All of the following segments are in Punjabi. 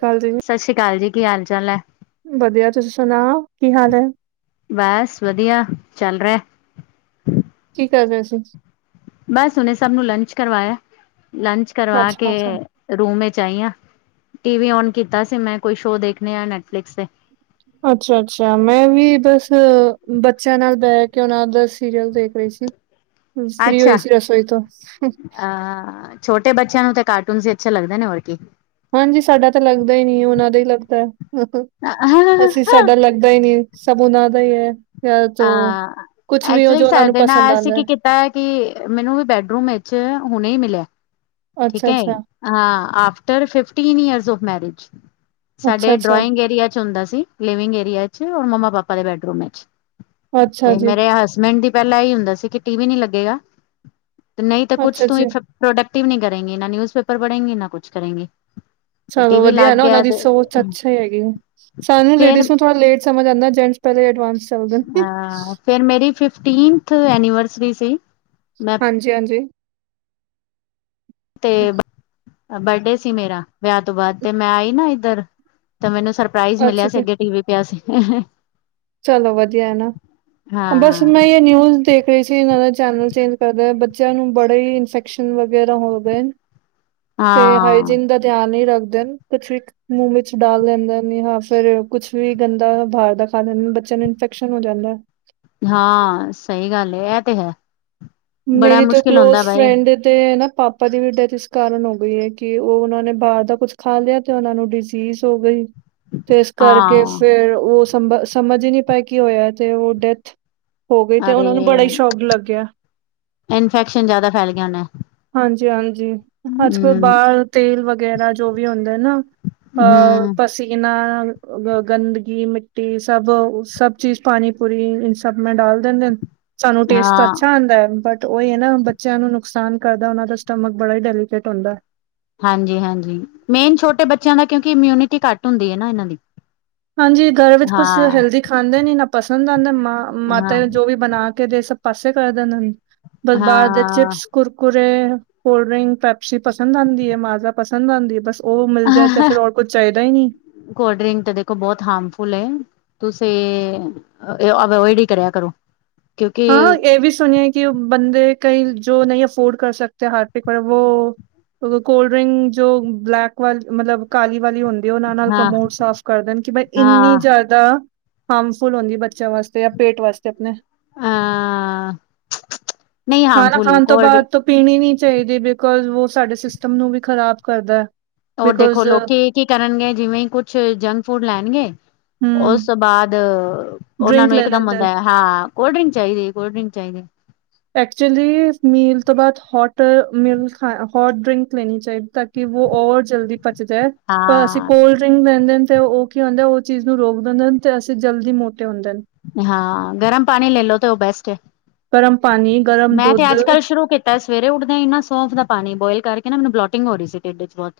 ਕੱਲ ਜਿਵੇਂ ਸਸ ਸ੍ਰੀ ਕਾਲ ਜੀ ਕੀ ਹਾਲ ਚਾਲ ਹੈ? ਵਧੀਆ ਤੁਸੀਂ ਸੁਣਾਓ ਕੀ ਹਾਲ ਹੈ। ਬਸ ਵਧੀਆ ਚੱਲ ਰਿਆ। ਕੀ ਕਰ ਰਏ ਸੀ। ਬਸ ਹੁਣੇ ਸਭ ਨੂੰ ਲੰਚ ਕਰਵਾਇਆ ਲੰਚ ਕਰਵਾ ਅੱਛਾ ਕੇ ਅੱਛਾ ਰੂਮ ਵਿੱਚ ਆਈ ਆ ਟੀ ਵੀ ਔਨ ਕੀਤਾ ਸੀ ਮੈਂ ਕੋਈ ਸ਼ੋਅ ਦੇਖਣੇ ਆ ਨੈਟਫਲਿਕਸ ਤੇ ਅੱਛਾ-ਅੱਛਾ ਮੈਂ ਵੀ ਬਸ ਬੱਚਿਆਂ ਨਾਲ ਬਹਿ ਕੇ ਉਹਨਾਂ ਦਾ ਸੀਰੀਅਲ ਦੇਖ ਪਈ ਸੀ ਫਰੀ ਹੋਈ ਸੀ ਰਸੋਈ ਤੋਂ ਅਹ ਛੋਟੇ ਬੱਚਿਆਂ ਨੂੰ ਤਾਂ ਕਾਰਟੂਨਸ ਹੀ ਅੱਛੇ ਲੱਗਦੇ ਨੇ ਹੋਰ ਕੀ ਹਾਂਜੀ ਸਾਡਾ ਤਾਂ ਲੱਗਦਾ ਹੀ ਨਈ ਉਹਨਾਂ ਦਾ ਹੀ ਲੱਗਦਾ [unintelligible] ਅਸੀਂ ਸਾਡਾ ਲੱਗਦਾ ਹੀ ਨਈ ਸਭ ਉਨਾ ਦਾ ਈ ਐ। ਯ ਤੋਂ ਹਾਂ ਕੁਛ ਵੀ ਓ ਜੋ ਉਹਨਾ ਨੂੰ ਪਸੰਦ ਆਂਦਾ। ਐ ਕਿ ਮੈਨੂੰ ਵੀ ਬੈਡਰੂਮ ਵਿੱਚ ਹੁਣੇ ਈ ਮਿਲਿਐ। ਠੀਕ ਅੱਛਾ ਏ ਅੱਛਾ ਆ after fifteen years of marriage ਅੱਛਾ ਸਾਡੇ ਅੱਛਾ ਡ੍ਰੋਇੰਗ ਏਰੀਆ 'ਚ ਹੁੰਦਾ ਸੀ ਲਿਵਿੰਗ ਏਰੀਆ 'ਚ ਔਰ ਮੰਮਾ ਪਾਪਾ ਦੇ ਬੈਡਰੂਮ 'ਚ ਅੱਛਾ ਤੇ ਜੀ ਮੇਰੇ ਹਸਬੈਂਡ ਦੀ ਪੈਲਾਂ ਐਈ ਹੁੰਦਾ ਸੀ ਕਿ ਟੀ ਵੀ ਨੀ ਲੱਗੇਗਾ। ਨਈ ਤੇ ਕੁਛ ਅੱਛਾ ਤੂੰ ਜੀ ਪ੍ਰੋਡਕਟਿਵ ਨੀ ਕਰੇਂਗੀ ਨਾ ਨਿਊਜ਼ ਪੇਪਰ ਪੜੇਂਗੀ ਨਾ ਕੁਛ ਕਰੇਂਗੀ। ਚਲੋ ਵਧੀਆ ਐਨਾ ਓਨਾਂ ਦੀ ਸੋਚ ਅੱਛੀ ਹੈਗੀ ਸਾਨੂੰ ਫਿਰ ਲੇਡੀਜ਼ ਨੂੰ ਥੋੜਾ ਲੇਟ ਸਮਝ ਆਂਦਾ ਜੈਂਟਸ ਪੈਲੇ ਐਡਵਾਂਸ ਚੱਲਦੇ ਨੇ। ਹਾਂ ਫੇਰ ਮੇਰੀ ਫਿਫਟੀਨਥ ਐਨੀਵਰਸਰੀ ਸੀ। ਮੈਂ ਹਾਂਜੀ-ਹਾਂਜੀ ਤੇ ਬਰਡੇ ਸੀ ਮੇਰਾ ਵਿਆਹ ਤੋਂ ਬਾਅਦ ਤੇ ਮੈਂ ਆਈ ਨਾ ਏਧਰ ਤੇ ਮੈਨੂੰ ਸਰਪ੍ਰਾਈਜ਼ ਅੱਛਾ ਮਿਲਿਆ ਸੀ ਜੀ ਅੱਗੇ ਟੀ ਵੀ ਪਿਆ ਸੀ। ਚਲੋ ਵਧੀਆ ਐ ਨਾ ਬਸ ਹਾਂ ਮੈਂ ਯੇ ਨਿਊਜ਼ ਦੇਖ ਏ ਸੀ ਚੈਨਲ ਚੇਂਜ ਕਰਦੇ ਬੱਚਿਆਂ ਨੂੰ ਬੜੇ ਈ ਇਨਫੈਕਸ਼ਨ ਵਗੈਰਾ ਹੋਗੇ ਨ। ਤੇ ਹਾਂ ਹਾਈਜੀਨ ਦਾ ਧਿਆਨ ਨਈ ਰੱਖਦੇ ਨ ਕੁਛ ਵੀ ਮੂੰਹ ਵਿੱਚ ਡਾਲ ਲੈਂਦੇ ਨੇ ਹਾਂ ਫਿਰ ਕੁਛ ਵੀ ਗੰਦਾ ਬਾਰ ਦਾ ਖਾ ਲੇਨ ਬੱਚਿਆਂ ਨੂੰ ਇਨਫੈਕਸ਼ਨ ਹੋ ਜਾਂਦਾ। ਹਾਂ ਸਈ ਗੱਲ ਏ ਐ ਤੇ ਹੈ। ਬੜਾ ਮੇਰੀ ਤੇ ਮੁਸ਼ਕਿਲ ਕਲੋਜ ਹੁੰਦਾ ਬਾਈ ਫਰੈਂਡ ਤੇ ਐ ਨਾ ਪਾ ਪਾ ਦੀ ਵੀ ਡੈਥ ਇਸ ਕਾਰਨ ਹੋ ਗਈ ਏ ਕਿ ਓ ਓਨਾਂ ਨੇ ਬਾਰ ਦਾ ਕੁਝ ਖਾ ਲਿਆ ਤੇ ਓਨਾਂ ਨੂੰ ਡਿਸੀਸ ਹੋ ਗਈ। ਤੇ ਏਸ ਕਰਕੇ ਹਾਂ ਫੇਰ ਓ ਸਮ ਸਮਝ ਈ ਨੀ ਪਾਏ ਕੀ ਹੋਇਆ ਤੇ ਓ ਡੈਥ ਹੋ ਗਈ ਤੇ ਅਰੇ ਉਹਨਾਂ ਨੂੰ ਬੜਾ ਹੀ ਸ਼ੌਕ ਲੱਗਿਆ ਇਨਫੈਕਸ਼ਨ ਜਾਦਾ ਫੈਲ ਗਿਆ ਹੋਨਾ। ਹਾਂਜੀ-ਹਾਂਜੀ ਅੱਜਕਲ ਬਾਰ ਤੇਲ ਵਗੈਰਾ ਜੋ ਵੀ ਹੁੰਦਾ ਐ ਨਾ। ਹਾਂ ਹੂੰ, ਪਸ ਸੀਨਾ ਅ ਗੰਦਗੀ ਮਿੱਟੀ ਸਭ-ਸਭ ਚੀਜ਼ ਪਾਣੀ ਪੁੂਰੀ ਇਨ ਸਭ ਮੇਂ ਡਾਲ ਦੇਂਦੇਨ। ਸਾਨੂੰ ਟੇਸਟ ਤਾਂ ਹਾਂ, ਅੱਛਾ ਆਂਦਾ ਐ ਬਟ ਓਈ ਐ ਨਾ ਬੱਚਿਆਂ ਨੂੰ ਨੁਕਸਾਨ ਕਰਦਾ ਓਨਾਂ ਦਾ ਸਟਮਕ ਬੜਾ ਈ ਡੈਲੀਕੇਟ ਹੁੰਦਾ। ਹਾਂਜੀ-ਹਾਂਜੀ ਮੇਨ ਛੋਟੇ ਬੱਚਿਆਂ ਦਾ ਕਿਉਂਕਿ ਇਮਿਊਨਿਟੀ ਘੱਟ ਹੁੰਦੀ ਐ ਨਾ ਏਨਾਂ ਦੀ ਹਾਂਜੀ ਘਰ ਵਿੱਚ ਕੁਛ ਹਾਂ, ਹੈਲਦੀ ਖਾਂਦੇ ਨੀ ਨਾ ਪਸੰਦ ਆਂਦਾ ਮ ਮਾਤਾ ਹਾਂ, ਜੋ ਵੀ ਬਣਾ ਕੇ ਦੇ ਸਭ ਪਾਸੇ ਕਰ ਦੇਂਦੇ ਨ ਬਸ ਬਾਰ ਦੇ ਹਾਂ। Chips Kurkure, cold drink, Pepsi ਪਸੰਦ ਆਂਦੀ ਏ ਮਾਜ਼ਾ ਪਸੰਦ ਆਂਦੀ ਏ ਬਸ ਓ ਮਿਲ ਜਾਏ ਤੇ ਫੇਰ ਔਰ ਕੁੱਝ ਚਾਹੀਦਾ ਈ ਨੀ। ਕੋਲ ਡਰਿੰਕ ਤੇ ਦੇਖੋ ਬੋਤ ਹਾਰਮਫੁਲ ਏ। ਤੁਸੀ ਅ ਏਵੋਇਡ ਈ ਕਰਿਆ ਕਰੋ। ਕਿਉਂਕਿ ਹਾਂ ਏ ਵੀ ਸੁਣਿਆ ਕਿ ਬੰਦੇ ਕਈ ਜੋ ਨਈ ਅਫੋਰਡ ਕਰ ਸਕਦੇ ਹਾਰ ਪਿਕ ਵੋ ਕੋਲ ਡਰਿੰਕ ਜੋ ਬਲੈਕ ਵਾ ਮਤਲਬ ਕਾਲੀ ਵਾਲੀ ਹੁੰਦ ਓਨਾਂ ਨਾਲ ਹਾਂ, ਕਮੋਡ ਸਾਫ਼ ਕਰਦੇਣ। ਕਿ ਬਈ ਇੰਨੀ ਹਾਂ, ਜਾ ਦਾ ਹਾਰਮਫੁਲ ਹੁੰਦੀ ਬੱਚੇਆਂ ਵਾਸਤੇ ਐ ਪੇਟ ਵਾਸਤੇ ਅਪਣੇ। ਆਂ ਖਾਣਾ ਖਾਣ ਤੋਂ ਬਾਦ ਤੋ ਪੀਣੀ ਨੀ ਚਾਹੀਦੀ ਬਿਕੋਜ ਵੋ ਸਾਡੇ ਸਿਸਟਮ ਨੂੰ ਵੀ ਖ਼ਰਾਬ ਕਰਦਾ ਐ। ਔਰ ਦੇਖੋ ਲੋਕੀ ਕੀ ਕਰਨਗੇ ਜਿਵੇਂ ਈ ਕੁਛ ਜੰਕ ਫੂਡ ਲੈਣਗੇ। ਹੂੰ ਓਸ ਤੋਂ ਬਾਦ ਔਨਾਂ ਡਰਿੰਕ ਨੂੰ ਲੈ ਇੱਕ ਦਮ ਲੈਂਦਾ ਹੁੰਦਾ ਐ ਹਾਂ ਕੋਲਡ ਡਰਿੰਕ ਚਾਈਦੀ ਕੋਲਡ ਡਰਿੰਕ ਚਾਈਦੀ। ਐਕਚੁਲੀ ਮੀਲ ਤੋਂ ਬਾਦ ਹੋਟ ਮਿਲ ਹੋਟ ਡਰਿੰਕ ਲੈਣੀ ਚਾਈਦੀ ਕ ਕਿ ਵੋ ਔਰ ਜਲਦੀ ਪਚ ਜਾਏ। ਪਰ ਅਸੀ ਹਾਂ ਕੋਲਡ ਡਰਿੰਕ ਲੇਂਦੇ ਨੇ ਤੇ ਓ ਕੀ ਹੁੰਦਾ ਐ, ਔ ਚੀਜ਼ ਨੂੰ ਰੋਕ ਦੇਂਦੇ ਨ ਤੇ ਅਸੀ ਜਲਦੀ ਮੋਟੇ ਹੁੰਦੇ ਨ। ਹਾਂ ਗਰਮ ਪਾਣੀ ਲੇ ਲੋ ਤੇ ਓ ਬੈਸਟ ਏ। ਗਰਮ ਪਾਣੀ ਗਰਮ ਦੁੱਧ। ਤਾਂ ਸਵੇਰੇ ਉਠਦਿਆਂ ਇ ਨਾ ਸੌਂਫ ਦਾ ਪਾਣੀ ਬੋਇਲ ਕਰਕੇ ਨਾ ਮੈਨੂੰ ਬਲੋਟਿੰਗ ਹੋ ਰੀ ਸੀ ਟੇਡ ਇਸ ਚ ਬੋਤ।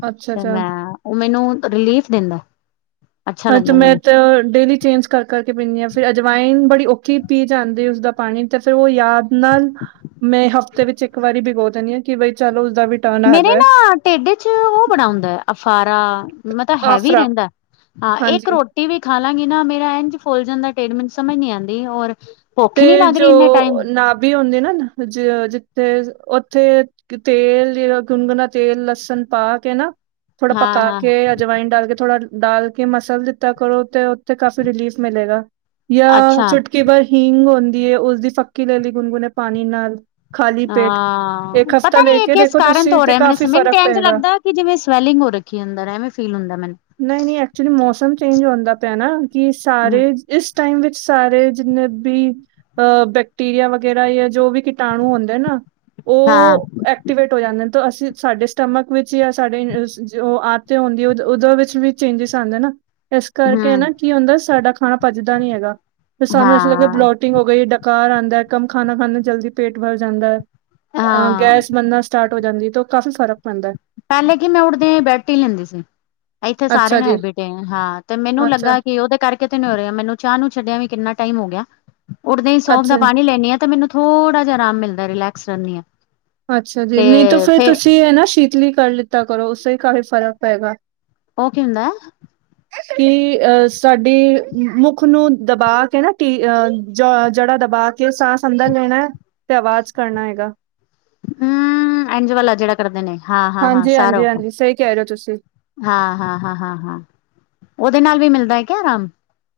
ਤੇ ਅੱਛਾ-ਅੱਛਾ ਮੈਂ ਓ ਮੈਨੂੰ ਰਿਲੀਫ਼ ਦੇਂਦਾ ਐ। ਹਾਂ ਤੇ ਮੈਂ ਤੇ ਡੇਲੀ ਚੇਂਜ ਕਰ ਕਰਕੇ ਪੀਨੀ ਆਂ। ਫਿਰ ਅਜਵਾਇਨ ਬੜੀ ਔ ਕਿ ਪੀ ਜਾਂਦੇ ਉਸਦਾ ਪਾਣੀ ਤੇ ਫੇਿਰ ਉਹ ਯਾਦ ਨਾਲ ਮੈਂ ਹਫ਼ਤੇ ਵਿੱਚ ਇੱਕ ਵਾਰੀ ਭਿਗਾੋ ਦਿੰਦੀ ਹਾਂ ਕਿ ਬਈ ਚਲ ਉਸਦਾ ਵੀ ਟਰਨ ਆ ਮੇਰੇ ਜਾਏ ਨਾ ਢਿੱਡ ਚ ਉਹ ਬੜਾ ਹੁੰਦਾ ਹੈ। ਅਫਾਰਾ ਮਤ ਤਾਂਬ ਹੈਵੀ ਆਫਰਾ ਰਹਿੰਦਾ ਹਾਂ ਹਾਂਜੀ ਇੱਕ ਰੋਟੀ ਵੀ ਖਾ ਲਾਂਗੀ ਨਾ ਮੇਰਾ ਇੰਝ ਫੁੱਲ ਜਾਂਦਾ ਢਿੱਡ ਮਿੰਟ ਸਮਝ ਨੀ ਆਂਦੀ ਔਰ ਭੁੱਖ ਤੇ ਹੀ ਨੀ ਲੱਗ ਜੋ ਰਹੀ ਇੰਨੇ ਟਾਈਮ ਨਾਭੀ ਹੁੰਦੇ ਨਾ ਜ ਜਿੱਥੇ ਉੱਥੇ ਤੇਲ ਜਿ ਗੁਨਗੁਣਾ ਤੇਲ ਲਸਣ ਪਾ ਕੇ ਨਾ ਥੋੜਾ ਹਾਂ ਪਕਾ ਹਾਂ ਕੇ ਅਜਵਾਇਨ ਡਾਲ ਕੇ ਥੋੜਾ ਦਾਲ ਕੇ ਮਸਾਲ ਦਿੱਤਾ ਕਰੋ ਤੇ ਉੱਥੇ ਕਾਫੀ ਰਿਲੀਫ਼ ਮਿਲੇਗਾ ਜਾਂ ਅੱਛਾ ਚੁਟਕੀ ਬਾਰ ਹਿੰਗ ਹੁੰਦੀ ਹੈ। ਉਸਦੀ ਫੱਕੀ ਲੈ ਲਈ ਗੁਨਗੁਨੇ ਹੈ ਪਾਣੀ ਨਾਲ ਖਾਲੀ ਪੇਟ ਹਾਂ ਇੱਕ ਹਫ਼ਤਾ ਪਤਾ ਲੈ ਨੀ ਇਹ ਕੇ ਕਿਸ ਦੇਖੋ ਕਾਰਨ ਤੋਂ ਤੁਸੀਂ ਹੋ ਤੇ ਰਿਹਾ ਮੈ ਕਾਫ਼ੀ ਨੂੰ ਤੇ ਫ਼ਰਕ ਐਂਜ ਚ ਪਏਗਾ। ਲੱਗਦਾ ਕਿ ਜਿਵੇਂ ਸਵੈਲਿੰਗ ਹੋ ਰ [unintelligible] ਨਹੀਂ, ਨਹੀਂ ਐਕਚੁਲੀ ਮੌਸਮ ਚੇਂਜ ਹੁੰਦਾ ਪਿਆ ਨਾ ਕਿ ਮੈਨੂੰ ਸਾਰੇ ਇਸ ਟਾਈਮ ਵਿੱਚ ਸਾਰੇ ਜਿੰਨੇ ਵੀ ਅਹ ਬੈਕਟੀਰੀਆ ਵਗੈਰਾ ਜਾਂ ਜੋ ਵੀ ਕੀਟਾਣੂ ਹੁੰਦੇ ਨਾ ਹਾਂ ਉਹ ਐਕਟੀਵੇਟ ਹੋ ਜਾਂਦੇ ਨੇ ਤਾਂ ਅਸੀਂ ਸਾਡੇ ਸਟਮਕ ਵਿੱਚ ਜਾਂ ਸਾਡੇ ਜੋ ਆਤੇ ਹੁੰਦੀ ਉੋਂ ਵਿੱਚ ਵੀ ਚੇਂਜਿਸ ਆਉਂਦੇ ਨਾ ਇਸ ਕਰਕੇ ਹੂੰ ਨਾ ਕੀ ਹੁੰਦਾ ਸਾਡਾ ਖਾਣਾ ਭੱਜਦਾ ਨੀ ਹੈਗਾ ਫ ਸਾਨੂੰ ਲ ਹਾਂ ਬਲੋ ਟਿੰਗ ਹੋ ਗਈ ਡਕਾਰ ਆਉਦਾ ਕੰਮ ਖਾਣਾ ਖਾਂਨੀ ਜਲਦੀ ਪੇਟ ਭਰ ਜਾਂਦਾ ਅਹ ਹਾਂ ਗੈਸ ਬਣਨਾ ਸਟਾਰਟ ਹੋ ਜਾਂਦੀ ਤੇ ਉਹ ਕਾਫ਼ੀ ਫ਼ਰਕ ਪੈਂਦਾ ਹੈ ਪੈਲੇ ਕਿ ਮੈਂ ਉੱਠਦੀਆਂ ਬੈਡ ਟੀ ਲੈਂਦੀ ਸੀ ਇੱਥੇ ਅੱਛਾ ਸਾਰੇਆਨੂੰ ਹੈ ਜੀ, ਬੀਟੇ ਹਾਂ ਤੇ ਮੈਨੂੰ ਅੱਛਾ, ਲੱਗਾ ਕਿ ਉਹਦੇ ਕਰਕੇ ਕਿਤੇ ਨ ਹੋ ਰਿਹਾ ਮੈਨੂੰ ਚਾਹ ਨੂੰ ਛੱਡਿਆ ਵੀ ਕਿੰਨਾ ਟਾਈਮ ਹੋ ਗਿਆ ਉਠਦੇ ਹੀ ਸੋਫ ਦਾ ਅੱਛਾ। ਪਾਣੀ ਲੈਣੀ ਆ ਤੇ ਮੈਨੂੰ ਥੋੜਾ ਜਿਹਾ ਆਰਾਮ ਮਿਲਦਾ ਰਿਲੈਕਸ ਰ ਆ ਅੱਛਾ ਜੀ ਨਹੀਂ ਤਾਂ ਤੇ ਫੇਿਰ ਫੇਰ ਤੁਸੀਂ ਹੈ ਨਾ ਸ਼ੀਤਲੀ ਕਰ ਲਿੱਤਾ ਕਰੋ ਉਸ ਤੋਂ ਹੀ ਕਾਫ਼ੀ ਫਰਕ ਪੈਗਾ ਉਹ ਕੀ ਹੁੰਦਾ [unintelligible] ਕਿ ਅਹ ਸਾਡੇ ਮੁੱਖ ਨੂੰ ਦਬਾਕੇ ਹੈ ਨਾ ਟੀ ਅ ਜੜਾ ਦਬਾਅ ਕਿ ਉਹ ਸਾਸ ਅੰਦਰ ਲੈਣਾ ਤੇ ਆਵਾਜ਼ ਕਰਨਾ ਹੈਗਾ ਹਮ ਇਝ ਵਾਲਾ ਜਿਹੜਾ ਕਰਦੇ ਨੇ ਹਾਂ, ਹਾਂ, ਹਾਂ ਹਾਂਜੀ ਸਾਰਾ ਹਾਂਜੀ ਹਾਂ, ਹਾਂਜੀ ਸਹੀ ਕਹਿ ਰਹੇ ਹੋ ਤੁਸੀਂ ਹਾਂ, ਹਾਂ, ਹਾਂ, ਹਾਂ ਉਹਦੇ ਨਾਲ ਵੀ ਮਿਲਦਾ ਹੈ ਕਿਆ ਆਰਾਮ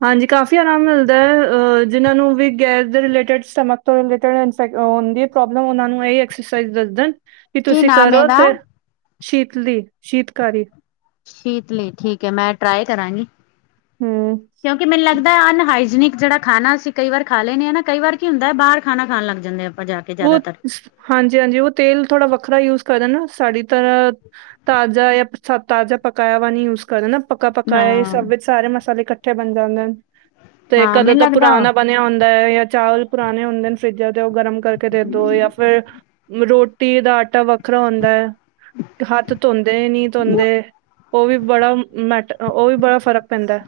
ਹਾਂਜੀ ਕਾਫੀ, ਆਰਾਮ ਮਿਲਦਾ ਅ ਜਿਨਾਂ ਨੂੰ ਵੀ ਗੈਸ ਦੇ ਰਿਲੇਟਡ, ਸਟਮਕ ਤੋਂ ਰਿਲੇਟਡ ਇੰਟਸਾ ਇਕ ਹੁੰਦੀ ਪ੍ਰੋਬਲਮ, ਓਨਾਂ ਨੂੰ ਏਈ ਐਕਸਰਸਾਈਜ਼ ਦੱਸਦੇ ਨ। ਵੀ ਕੀ ਤੁਸੀਂ ਨਾਮ ਕਰੋ ਇਹਦਾ ਤੇ, ਸ਼ੀਤਲੀ, ਸ਼ੀਤਕਾਰੀ ਸ਼ੀਤਲੀ, ਠੀਕ ਐ। ਮੈਂ ਟਰਾਈ ਕਰਾਂਗੀ। ਹਮ। ਕਿਉਂਕਿ ਮੈਨੂੰ ਲੱਗਦਾ, ਅਨ ਹਾਈਜੀਨਿਕ ਜੇਹੜਾ ਖਾਨਾ ਅਸੀਂ ਕਈ ਵਾਰ ਖਾ ਲੈੰਨੇ ਆ ਨਾ, ਕਈ ਵਾਰ ਕਿ ਹੁੰਦਾ ਬਾਰ ਖਾਨਾ ਖਾਣ ਲੱਗ ਜਾਂਨੇ ਆਂ, ਆਪਾਂ ਜਾ ਕੇ ਓ, ਜ਼ਿਆਦਾਤਰ ਹਾਂਜੀ- ਹਾਂਜੀ, ਓ ਤੇਲ ਥੋੜ੍ਹਾ ਵੱਖਰਾ ਯੂਜ ਕਰਨ ਨਾ ਸਾਡੀ ਤਰ੍ਹਾਂ ਤਾਜ਼ਾ ਜਾਂ ਤਾਜ਼ਾ ਪਕਾਏਆ ਵਾ ਨੀ ਯੂ ਕਰਨ ਨਾ ਪੱਕਾ, ਪੱਕਾ ਐ, ਹਾਂ ਸਬ ਵਿੱਚ ਸਾਰੇ ਮਸਾਲੇ ਇਕੱਠੇ ਬਣ ਜਾਂਦੇ ਨ। ਤੇ ਹਾਂ ਕਦੇੋਂ ਮੈਨੂੰ ਤਾਂ ਲੱਗਦਾ ਵਾ ਪੁਰਾਨਾ ਬਨੇਆ ਹੁੰਦਾ, ਯਾ ਚਾਵਲ ਪੁਰਾਣੇ ਹੁੰਦੇ ਨੇ, ਫਰਿੱਜਾਂ 'ਚੋ ਗਰਮ ਕਰਕੇ ਦੇ, ਦੋ ਯਾ ਫੇਰ, ਰੋਟੀ ਦਾ ਆਟਾ ਵੱਖਰਾ ਹੁੰਦਾ। ਹੱਥ ਧੋਂਦੇ ਨੀਂ ਧੋਂਦੇ, ਓ ਵੀ ਬੜਾ ਮੈਟਰ ਓ ਵੀ, ਬੜਾ ਫ਼ਰਕ ਪੈਂਦਾ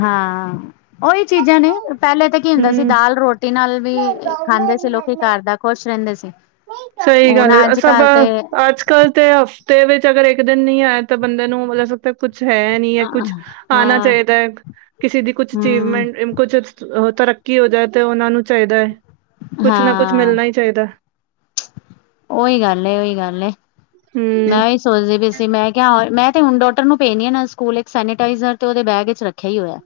ਹਾਂ। ਓਈ ਚੀਜਾਂ ਨੇ ਪੈਲੇ ਤੇ ਕੀ ਹੁੰਦਾ ਹੂੰ। ਸੀ, ਦਾਲ ਰੋਟੀ ਨਾਲ ਵੀ ਖਾਂਦੇ ਸੀ, ਲੋਕੀ ਘਰ ਦਾ ਖੁਸ਼ ਰੈੰਦੇ ਸੀ। ਸਈ ਹੁਣ ਗੱਲ ਐ ਅੱਜ ਸਬ ਕੱਲ ਤੇ ਅੱਜ ਕੱਲ ਤੇ ਹਫਤੇ ਵਿੱਚ, ਅਗਰ ਇੱਕ ਦਿਨ ਨੀ ਆਏਆ ਤੇ ਬੰਦੇ ਨੂੰ ਦਸ ਕੁਛ ਹੈ ਨੀਂ ਐ, ਕੁਛ ਆਨਾ ਹਾਂ ਚਾਈਦਾ, ਕਿਸੇ ਦੀ ਕੁਛ ਹਮ ਚੀਵਮੈਂਟ ਕੁਛ ਤਰੱਕੀ ਹੋ ਜਾਏ ਤੇ, ਓਨਾਂ ਨੂੰ ਚਾਈਦਾ, ਕੁਛ ਨਾ ਕੁਛ ਹਾਂ ਮਿਲਣਾ ਈ ਚਾਈਦਾ ਉਹੀ ਗੱਲ ਏ, ਉਹੀ ਗੱਲ ਏ ਹਮ ਮੈਂ ਹੀ ਸੋਚਦੇ ਪੀ ਸੀ ਮੈਂ ਕਿਹਾ ਮੈਂ ਤੇ ਹੁਣ ਡੋਟਰ ਨੂੰ ਪੇਣੀ ਆ ਨਾ ਸਕੂਲ ਇੱਕ ਸੈਨਟਾਈਜ਼ਰ ਤੇ ਉਹਦੇ ਬੈਗ ਵਿੱਚ ਰੱਖਿਆ ਹੀ ਹੋਇਆ।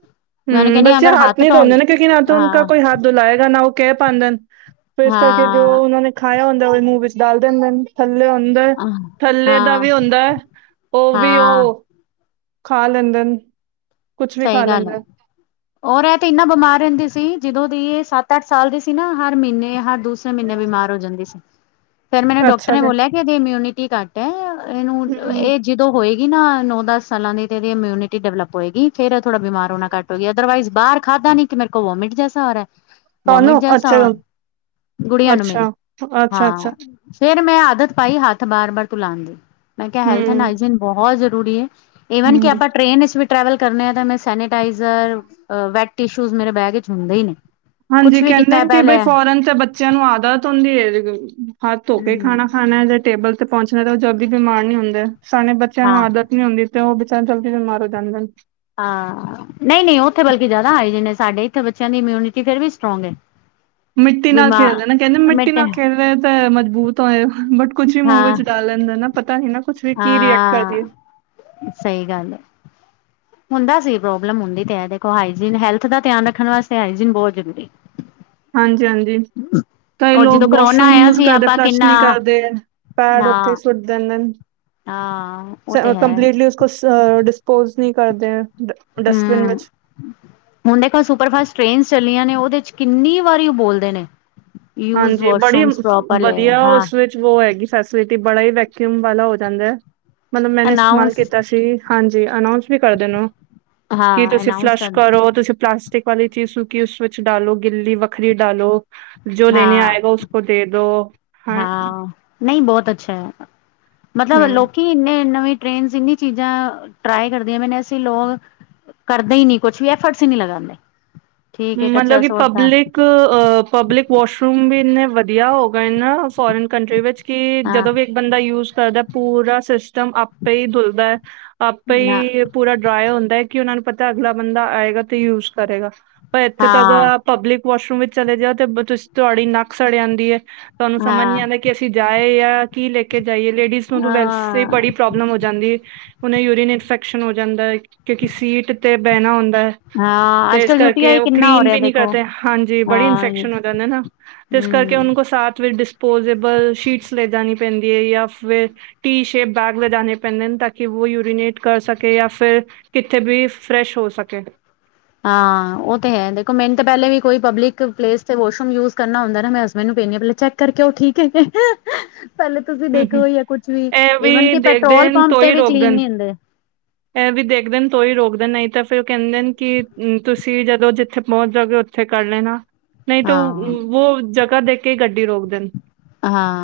ਮੈਂ ਉਹਨੂੰ ਹਮ ਕਹਿੰਦੀ ਬੱਚੇ ਅਗਰ ਹੱਥ ਨੀ ਧੋਣ ਤੋਂਦੇ ਨੇ ਕਿਉਂਕਿ ਨਾ ਤਾਂ ਹਾਂ ਉਨਕਾ ਕੋਈ ਹੱਥ ਦੁਲ ਲਏਗਾ ਨਾ ਉਹ ਕਹਿ ਪਾਂਦੇ ਨ। ਫੇਰ ਇਸ ਕਰਕੇ ਜੋ ਹਾਂ, ਉਹਨਾ ਨੇ ਖਾਇਆ ਹੁੰਦਾ ਉਹ ਮੂੰਹ ਵਿੱਚ ਡਲ ਦਿੰਦੇ ਨ। ਥੱਲੇ ਹੁੰਦਾ ਅਹ, ਥੱਲੇ ਦਾ ਹਾਂ, ਵੀ ਹੁੰਦਾ ਹੈ ਉਹ ਵੀ ਹਾਂ ਉਹ ਖਾ ਲੈਂਦੇ ਨੇ। ਕੁਛ ਵੀ ਸਹੀ ਖਾ ਗੱਲ ਏ। ਲੈਂਦੇ ਔਰ ਇਹ ਤੇ ਇੰਨਾ ਬਿਮਾਰ ਰਹਿੰਦੀ ਸੀ, ਜਦੋਂ ਦੀ ਇਹ ਸੱਤ- ਅੱਠ ਸਾਲ ਦੀ ਸੀ ਨਾ ਹਰ ਮਹੀਨੇ ਹਰ ਦੂਸਰੇ ਮਹੀਨੇ ਬਿਮਾਰ ਹੋ ਜਾਂਦੀ ਸੀ। [unintelligible] ਫਿਰ ਮੈਨੂੰ ਡਾਕਟਰ ਅੱਛਾ ਨੇ ਜੀ ਬੋਲਿਆ ਕਿ ਇਹਦੀ ਇਮਿਊਨਿਟੀ ਘੱਟ ਹੈ ਇਹਨੂੰ ਹਮ ਇਹ ਜਦੋਂ ਹੋਏਗੀ ਨਾ ਨੌ- ਦਸ ਸਾਲਾਂ ਦੀ ਤੇ ਇਹਦੀ ਇਮਿਊਨਿਟੀ ਡਿਵਲਪ ਹੋਏਗੀ। ਫੇਰ ਏਹ ਥੋੜਾ ਬਿਮਾਰ ਹੋਣਾ ਘੱਟ ਹੋ ਗਿਆ, ਅਰਦਰਵਾਈਜ਼ ਬਾਹਰ ਖਾਧਾ ਨ ਕਿ ਮੇਰੇ ਕੋ ਮੋਵੋਿਟ ਜੈਸਾ ਆ ਰਹਾ ਹੈ। ਵੋਮਿਟ ਤੁਹਾਨੂੰ ਜੈਸਾ ਅੱਛਾ, ਆ ਗੁੜੀਆਂ ਨੂੰ ਮੇਰੀ ਅੱਛਾ, ਹਾਂ। ਅੱਛਾ-ਅੱਛਾ, ਫੇਰ ਮੈਂ ਆਦਤ ਪਾਈ ਹੱਥ ਬਾਰ- ਬਾਰ ਤੁਲਨਾ ਦੀ, ਮੈਂ ਕਿਹਾ ਹੈਲਥ ਨਾ ਹੂੰ, ਆਈਜਿਨ ਬਹੁਤ ਜ਼ਰੂਰੀ ਹੈ, ਇਵਨ ਕਿ ਹੂੰ, ਆਪਾਂ ਟ੍ਰੇਨ ਵਿਚ ਵੀ ਟਰੈਵਲ ਕਰਨੇ ਆ ਤਾਂ ਮੈਂ ਸੈਨੇਟਾਈਜ਼ਰ ਵੈਟ ਟਿਸ਼ੂਜ ਮੇਰੇ ਬੈਗ ਵਿੱਚ ਹੁੰਦੇ ਹੀ ਨੇ। ਹਾਂਜੀ ਕੁਛ ਵੀ ਕਹਿੰਦੇ ਕੀਤਾ ਨੇ ਕਿ ਬਈ ਪਹਿਲੇ ਫੋਰਨ ਤੇ ਬੱਚਿਆਂ ਨੂੰ ਆਦਤ ਹੁੰਦੀ ਹੈ ਹੱਥ ਧੋ ਕੇ ਹੂੰ ਖਾਣਾ। ਖਾਣਾ ਜਾਂ ਟੇਬਲ ਤੇ ਪਹੁੰਚਣਾ ਤਾਂ ਉਹ ਜਲਦੀ ਬਿਮਾਰ ਨੀ ਹੁੰਦੇ ਸਾਡੇ ਬੱਚਿਆਂ ਨੂੰ ਹਾਂ ਆਦਤ ਨਹੀ ਹੁੰਦੀ ਤੇ ਉਹ ਬੇਚਾਰੇ ਥੋੜੇ ਜਲਦੀ ਬਿਮਾਰ ਹੋ ਜਾਂਦੇ। ਹਾਂ ਹਾ ਹਾ। ਨਈਂ ਨਈਂ, ਓਥੇ ਬਲਕਿ ਜਾਦਾ ਹਾਈਜੈਨ ਐ, ਸਾਡੇ ਇੱਥੇ ਬੱਚੇਆਂ ਦੀ ਇਮਿਊਨਿਟੀ ਫੇਰ ਵੀ ਸਟਰੋਂਗ ਐ। ਮਿੱਟੀ ਨਾਲ ਖੇਲਦੇ ਨ, ਕੈਂਦੇ, ਮਿੱਟੀ ਮਿਟ ਨਾਲ ਖੇਲੇ ਤੇ ਮਜਬੂਤ ਹੋਏ ਬਟ ਕੁਛ ਵੀ ਮੂੰਹ ਹਾਂ ਵਿੱਚ ਡਾਲ ਲੈਂਦੇ ਨਾ, ਪਤਾ ਨੀਂ ਨਾ। ਕੁਛ ਵੀ ਕੀ ਰਿਐਕਟ ਕਰਦੀ ਏ ਹਾਂ, ਸਈ ਗੱਲ ਐ। ਹੁੰਦਾ ਸੀ ਪ੍ਰੋਬਲਮ, ਹੁੰਦੀ ਤੇ ਹੈ ਦੇਖੋ, ਹਾਈਜੀਨ ਹੈਲਥ ਦਾ ਧਿਆਨ ਰੱਖਣ ਵਾਸਤੇ ਹਾਈਜੀਨ ਬਹੁਤ ਜਰੂਰੀ। ਹਾਂਜੀ -ਹਾਂਜੀ। ਕਈ ਔਰ ਲੋਕ ਜਦੋਂ ਕਰੋਨਾ ਵਾਸ਼ਰੂਮ ਆਇਆ ਯੂਜ ਸੀ ਕਰਦੇ, ਆਪਾਂ ਫਲੱਸ਼ ਕਿੰਨਾ ਨੀਂ ਕਰਦੇ, ਪੈਡ ਨਾ ਉੱਥੇ ਸੁੱਟ ਦੇੰਦੇ ਨ ਹਾਂ ਉਹ ਤੇ ਹੈ ਕੰਪਲੀਟਲੀ ਉਸ ਕੋ ਡਿਸਪੋਜ ਨੀਂ ਕਰਦੇ। ਡਸਟਬਿਨ ਹਮ ਵਿੱਚ ਹੁਨ ਦੇਖੋ, ਸੁਪਰ ਫਾਸਟ ਟ੍ਰੇਨਸ ਚੱਲੀਆਂ ਨੇ, ਓਦੇ 'ਚ ਕਿੰਨੀ ਵਾਰੀ ਬੋਲਦੇ ਨੇ। ਯੂਜ ਹਾਂਜੀ, ਬੜੀ ਵਾਸ਼ਰੂਮਸ ਪ੍ਰੋਪਰਲੀ ਵਧੀਆ ਹਾਂ ਓਸ ਵਿੱਚ ਓ ਹੈਗੀ, ਫੈਸਲਿਟੀ ਬੜਾ ਈ ਵੈਕਊਮ ਵਾਲਾ ਹੋ ਜਾਂਦਾ, ਮਤਲਬ ਮੈੰਨੇ, ਇਸਤਮਾਲ ਅਨਾਊਂਸ ਕੀਤਾ ਸੀ। ਹਾਂਜੀ, ਅਨਾਊਂਸ ਵੀ ਕਰਦੇ ਨ ਓ, ਕਿ ਹਾਂ ਤੁਸੀਂ ਅਨਾਊਂਸ ਫਲੱਸ਼ ਕਰਨਾ ਕਰੋ, ਤੁਸੀਂ ਪਲਾਸ ਟਿਕ ਵਾਲੀ ਚੀਜ਼, ਕਿ ਉਸ ਵਿੱਚ ਵਿੱਚ ਡਾਲੋ, ਗਿੱਲੀ ਵੱਖਰੀ ਡਾਲੋ, ਜੋ ਲੈੇਨੇ ਹਾਂ ਆਏਗਾ ਉਸ ਕੋ, ਦੇ ਦੋ। ਹਾਂ, ਨਈ ਬੌਤ ਅੱਛਾ ਹੈ, ਮਤਲਬ ਹਮ ਲੋਕੀ ਇੰਨੇ ਨਵੇਂ ਟ੍ਰੇਨਸ ਇੰਨੀ ਚੀਜ਼ਾਂ ਟਰਾਈ ਕਰਦੇ ਨੇ, ਅਸੀ ਲੋਗ ਕਰਦੇ ਹੀ ਨੀ ਕੁਛ ਵੀ, ਐਫਰਟਸ ਈ ਨੀਂ ਲਗਾਂਦੇ। ਮਤਲਬ ਕਿ, ਪਬਲਿਕ ਅ ਪਬਲਿਕ ਵਾਸ਼ਰੂਮ ਵੀ ਇੰਨੇ ਵਧੀਆ ਹੋ ਗਏ ਨਾ, ਫੋਰਨ ਕੰਟਰੀ ਵਿੱਚ ਕਿ ਹਾਂ ਜਦੋਂ ਵੀ ਬੰਦਾ ਯੂਜ ਕਰਦਾ, ਪੂਰਾ ਸਿਸਟਮ ਆਪੇ ਈ ਦੁਲਦਾ। ਆਪੇ ਹਾਂ ਹੀ ਪੂਰਾ ਡਰਾਏ ਹੁੰਦਾ, ਕਿ ਓਨਾਂ ਨੂੰ ਪਤਾ, ਅਗਲਾ ਬੰਦਾ ਆਏਗਾ ਤੇ ਯੂਜ ਕਰੇਗਾ। ਪਰ ਇੱਥੇ ਤਾਂ, ਹਾਂ ਪਬਲਿਕ ਵਾਸ਼ਰੂਮ ਵਿੱਚ ਚਲੇ ਜਾਓ ਤੇ ਤੁਸ, ਤੁਆਡੀ ਨੱਕ ਸੜ ਜਾਂਦੀ ਐ। ਤੁਹਾਨੂੰ ਸਮਝ ਨੀਂ ਹਾਂ ਆਉਂਦਾ, ਕਿ ਅਸੀਂ ਜਾਏ ਜਾਂ ਕੀ ਲੈ ਕੇ ਜਾਈਏ, ਲੇਡੀਜ਼ ਨੂੰ ਤੇ ਵੈਸੇ ਈ ਹਾਂ ਬੜੀ ਪ੍ਰੋਬਲਮ ਹੋ ਜਾਂਦੀ, ਹੁਨ ਯੂਰੀਨ ਇਨਫੈਕਸ਼ਨ ਹੋ ਜਾਂਦਾ, ਕਿਉਂਕਿ ਸੀਟ 'ਤੇ ਬੈਹਣਾ ਹੁੰਦਾ। ਹਾਂ ਅੱਜ ਕੱਲ ਯੂ ਕੇ ਉਹ ਕਲੀਨ ਵੀ ਨੀ ਕਰਦੇ, ਹਾਂਜੀ ਬੜੀ ਹਾਂ ਇਨਫੈਕਸ਼ਨ ਹੋ ਜਾਂਦਾ। ਤੇ ਇਸ ਕਰਕੇ ਉਹ ਹਮ ਕੋ ਸਾਥ ਵਿੱਚ ਡਿਸਪੋਜੇਬਲ, ਸ਼ੀਟਸ ਲੈ ਜਾਣੀ ਪੈਂਦੀ ਹੈ ਜਾਂ ਫਿਰ ਟੀ ਸ਼ੇਪ ਬੈਗ ਲਗਾਣੇ ਪੈਂਦੇ ਹਨ ਤਾਂ ਕਿ ਉਹ ਯੂਰੀਨੇਟ ਕਰ ਸਕੇ ਜਾਂ ਫਿਰ ਕਿੱਥੇ ਵੀ ਫਰੈਸ਼ ਹੋ ਸਕੇ ਹਾਂ ਉਹ ਤੇ ਹੈ ਦੇਖੋ ਮੈਨੂੰ ਤਾਂ ਪਹਿਲੇ ਵੀ ਕੋਈ ਪਬਲਿਕ ਪਲੇਸ ਤੇ ਵਾਸ਼ਰੂਮ ਯੂਜ ਕਰਨਾ ਹੁੰਦਾ ਨਾ ਮੈਂ ਹਸਬੈਂਡ ਨੂੰ ਕੈਂਦੀ ਹਾਂ ਪਹਿਲੇ ਚੈੱਕ। ਕਰਕੇ ਉਹ ਠੀਕ ਹੈ ਪਹਿਲੇ। ਤੁਸੀਂ ਹੂੰ ਹੂੰ ਦੇਖੋ ਹੀ ਹੈ ਕੁਛ ਵੀ ਇਹ ਈਵਨ ਕਿ ਦੇਖਦੇ ਪੈਟਰੋਲ ਨੇ ਪੰਪ ਤੋਂ ਤੇ ਹੀ ਵੀ ਰੋਕਦੇ ਕਲੀਨ ਨੇ ਨਹੀਂ ਹੁੰਦੇ। ਇਹ ਵੀ ਦੇਖਦੇ ਤੂੰਈ ਰੋਕਦੇ ਨਹੀਂ ਤਾਂ ਫੇਰ ਉਹ ਕਹਿੰਦੇ ਨੇ ਕਿ ਤੁਸੀਂ ਜਦੋਂ ਜਿੱਥੇ ਪਹੁੰਚ ਜਾਗੇ ਉਥੇ। ਉੱਥੇ ਕਰ ਲੈਣਾ ਨਹੀਂ ਤਾਂ ਹਾਂ ਉਹ ਜਗ੍ਹਾ ਦੇਖ ਕੇ ਹੀ ਗੱਡੀ ਰੋਕ ਦੇਣ।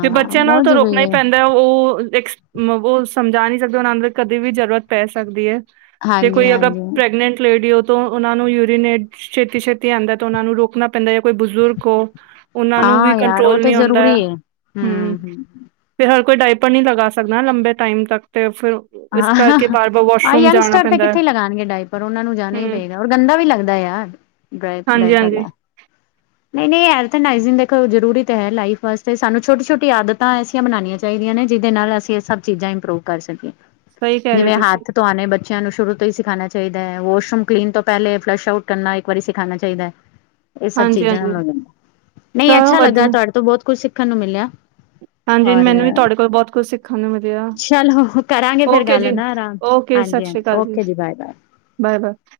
ਤੇ ਬੱਚਿਆਂ ਨਾਲ ਬਹੁਤ ਤਾਂ ਜ਼ਰੂਰੀ ਰੋਕਣਾ ਹੀ ਹੈ ਪੈਂਦਾ। ਉਹ ਉਹ ਸਮਝਾ ਨਹੀਂ ਸਕਦੇ ਉਹਨਾ ਅੰਦਰ ਕਦੇ ਵੀ ਜਰੂਰਤ ਪੈ ਸਕਦੀ ਹੈ। ਤੇੇ ਹਾਂਜੀ ਕੋਈ ਅਗਰ ਹਾਂਜੀ ਪ੍ਰੈਗਨੈਂਟ ਲੇਡੀ ਉਹ ਤੋਂ ਉਹਨਾਂ ਨੂੰ ਯੂਰੀਨੇਟ ਛੇਤੀ ਛੇਤੀ ਆਉਂਦਾ ਤੇ ਉਹਨਾਂ ਨੂੰ ਰੋਕਣਾ ਪੈਂਦਾ ਜਾਂ ਕੋਈ ਬਜ਼ੁਰਗ ਹੋ ਉਹਨਾਂ ਨੂੰ ਵੀ ਹਾਂ ਯਾਰ ਉਹ ਕੰਟਰੋਲ ਨੀ ਤੇ ਆਉਂਦਾ। ਜ਼ਰੂਰੀ ਹੈ ਹੂੰ। ਹਮ ਹਮ ਫਿਰ ਹਰ ਕੋਈ ਡਾਇਪਰ ਨਹੀਂ ਲਗਾ ਸਕਦਾ ਲੰਬੇ ਟਾਈਮ ਤੱਕ ਤੇ ਫਿਰ। ਇਸ ਆਹ ਕਰਕੇ ਹੋ ਬਾਰ ਬਾਰ ਆਹ ਵਾਸ਼ਰੂਮ ਜਾਣਾ ਯੰਗਸਟਰ ਤੇ ਪੈਂਦਾ ਹੈ ਕਿੱਥੇ ਲਗਾਉਣਗੇ ਡਾਇਪਰ ਉਹਨਾਂ ਨੂੰ ਜਾਣਾ ਹੀ ਹਮ ਪਏਗਾ ਔਰ ਗੰਦਾ ਵੀ ਲੱਗਦਾ ਯਾਰ। ਬਲੈਕ ਕਢਾਈ ਹਾਂਜੀ ਹਾਂਜੀ ਵਾਲਾ [inaudible] ਨਹੀਂ ਨਹੀਂ ਜਰੂਰੀ ਤਾਂ ਹੈ ਲਾਈਫ ਵਾਸਤੇ ਸਾਨੂੰ ਛੋਟੀ ਛੋਟੀ ਆਦਤਾਂ ਲਾਈਫ ਵਾਸਤੇ ਸਾਨੂੰ ਛੋਟੀ ਛੋਟੀ ਆਦਤਾਂ ਐਸੀ ਬਣਾਉਣੀਆਂ ਚਾਹੀਦੀਆਂ ਨੇ ਜਿਹਦੇ ਨਾਲ ਅਸੀਂ ਇਹ ਸਭ ਚੀਜ਼ਾਂ ਇੰਪਰੂਵ ਕਰ ਸਕੀਏ ਸਹੀ ਕਹਿ ਰਹੇ ਹੋ ਜਿਵੇਂ ਤੁਸੀਂ ਹੱਥ ਧੂਣੇ ਬੱਚੇ। ਬੱਚੇ ਨੂੰ ਸ਼ੁਰੂ ਤੋਂ ਸਿਖਾਣਾ ਚਾਹੀਦਾ ਹੈ, ਵਾਸ਼ਰੂਮ ਕਲੀਨ ਤੋਂ ਪਹਿਲੇ ਫਲਸ਼ ਆਊਟ ਕਰਨਾ ਇਕ ਵਾਰੀ ਸਿਖਾਣਾ ਚਾਹੀਦਾ ਹੈ। [inaudible] ਇਹ ਸਭ ਚੀਜ਼ਾਂ ਹਾਂਜੀ ਦਾ, ਨਹੀਂ ਚਲੋ ਅੱਛਾ ਲੱਗਾ ਵਧੀਆ ਤੁਹਾਡੇ ਤੋਂ ਬਹੁਤ ਕੁੱਝ ਸਿੱਖਣ ਨੂੰ ਮਿਲਿਆ। ਹਾਂਜੀ ਔਰ ਮੈਨੂੰ ਵੀ ਤੁਹਾਡੇ ਕੋਲ ਬਹੁਤ ਕੁਛ ਸਿੱਖਣ ਨੂੰ ਮਿਲਿਆ। ਚਲੋ ਕਰਾਂਗੇ ਓ ਫੇਰ ਜੀ ਗੱਲ ਨਾ ਆਰਾਮ ਓਕੇ ਹਾਂਜੀ ਸਤਿ ਸ਼੍ਰੀ ਹਾਂਜੀ ਅਕਾਲ ਜੀ okay bye bye bye bye.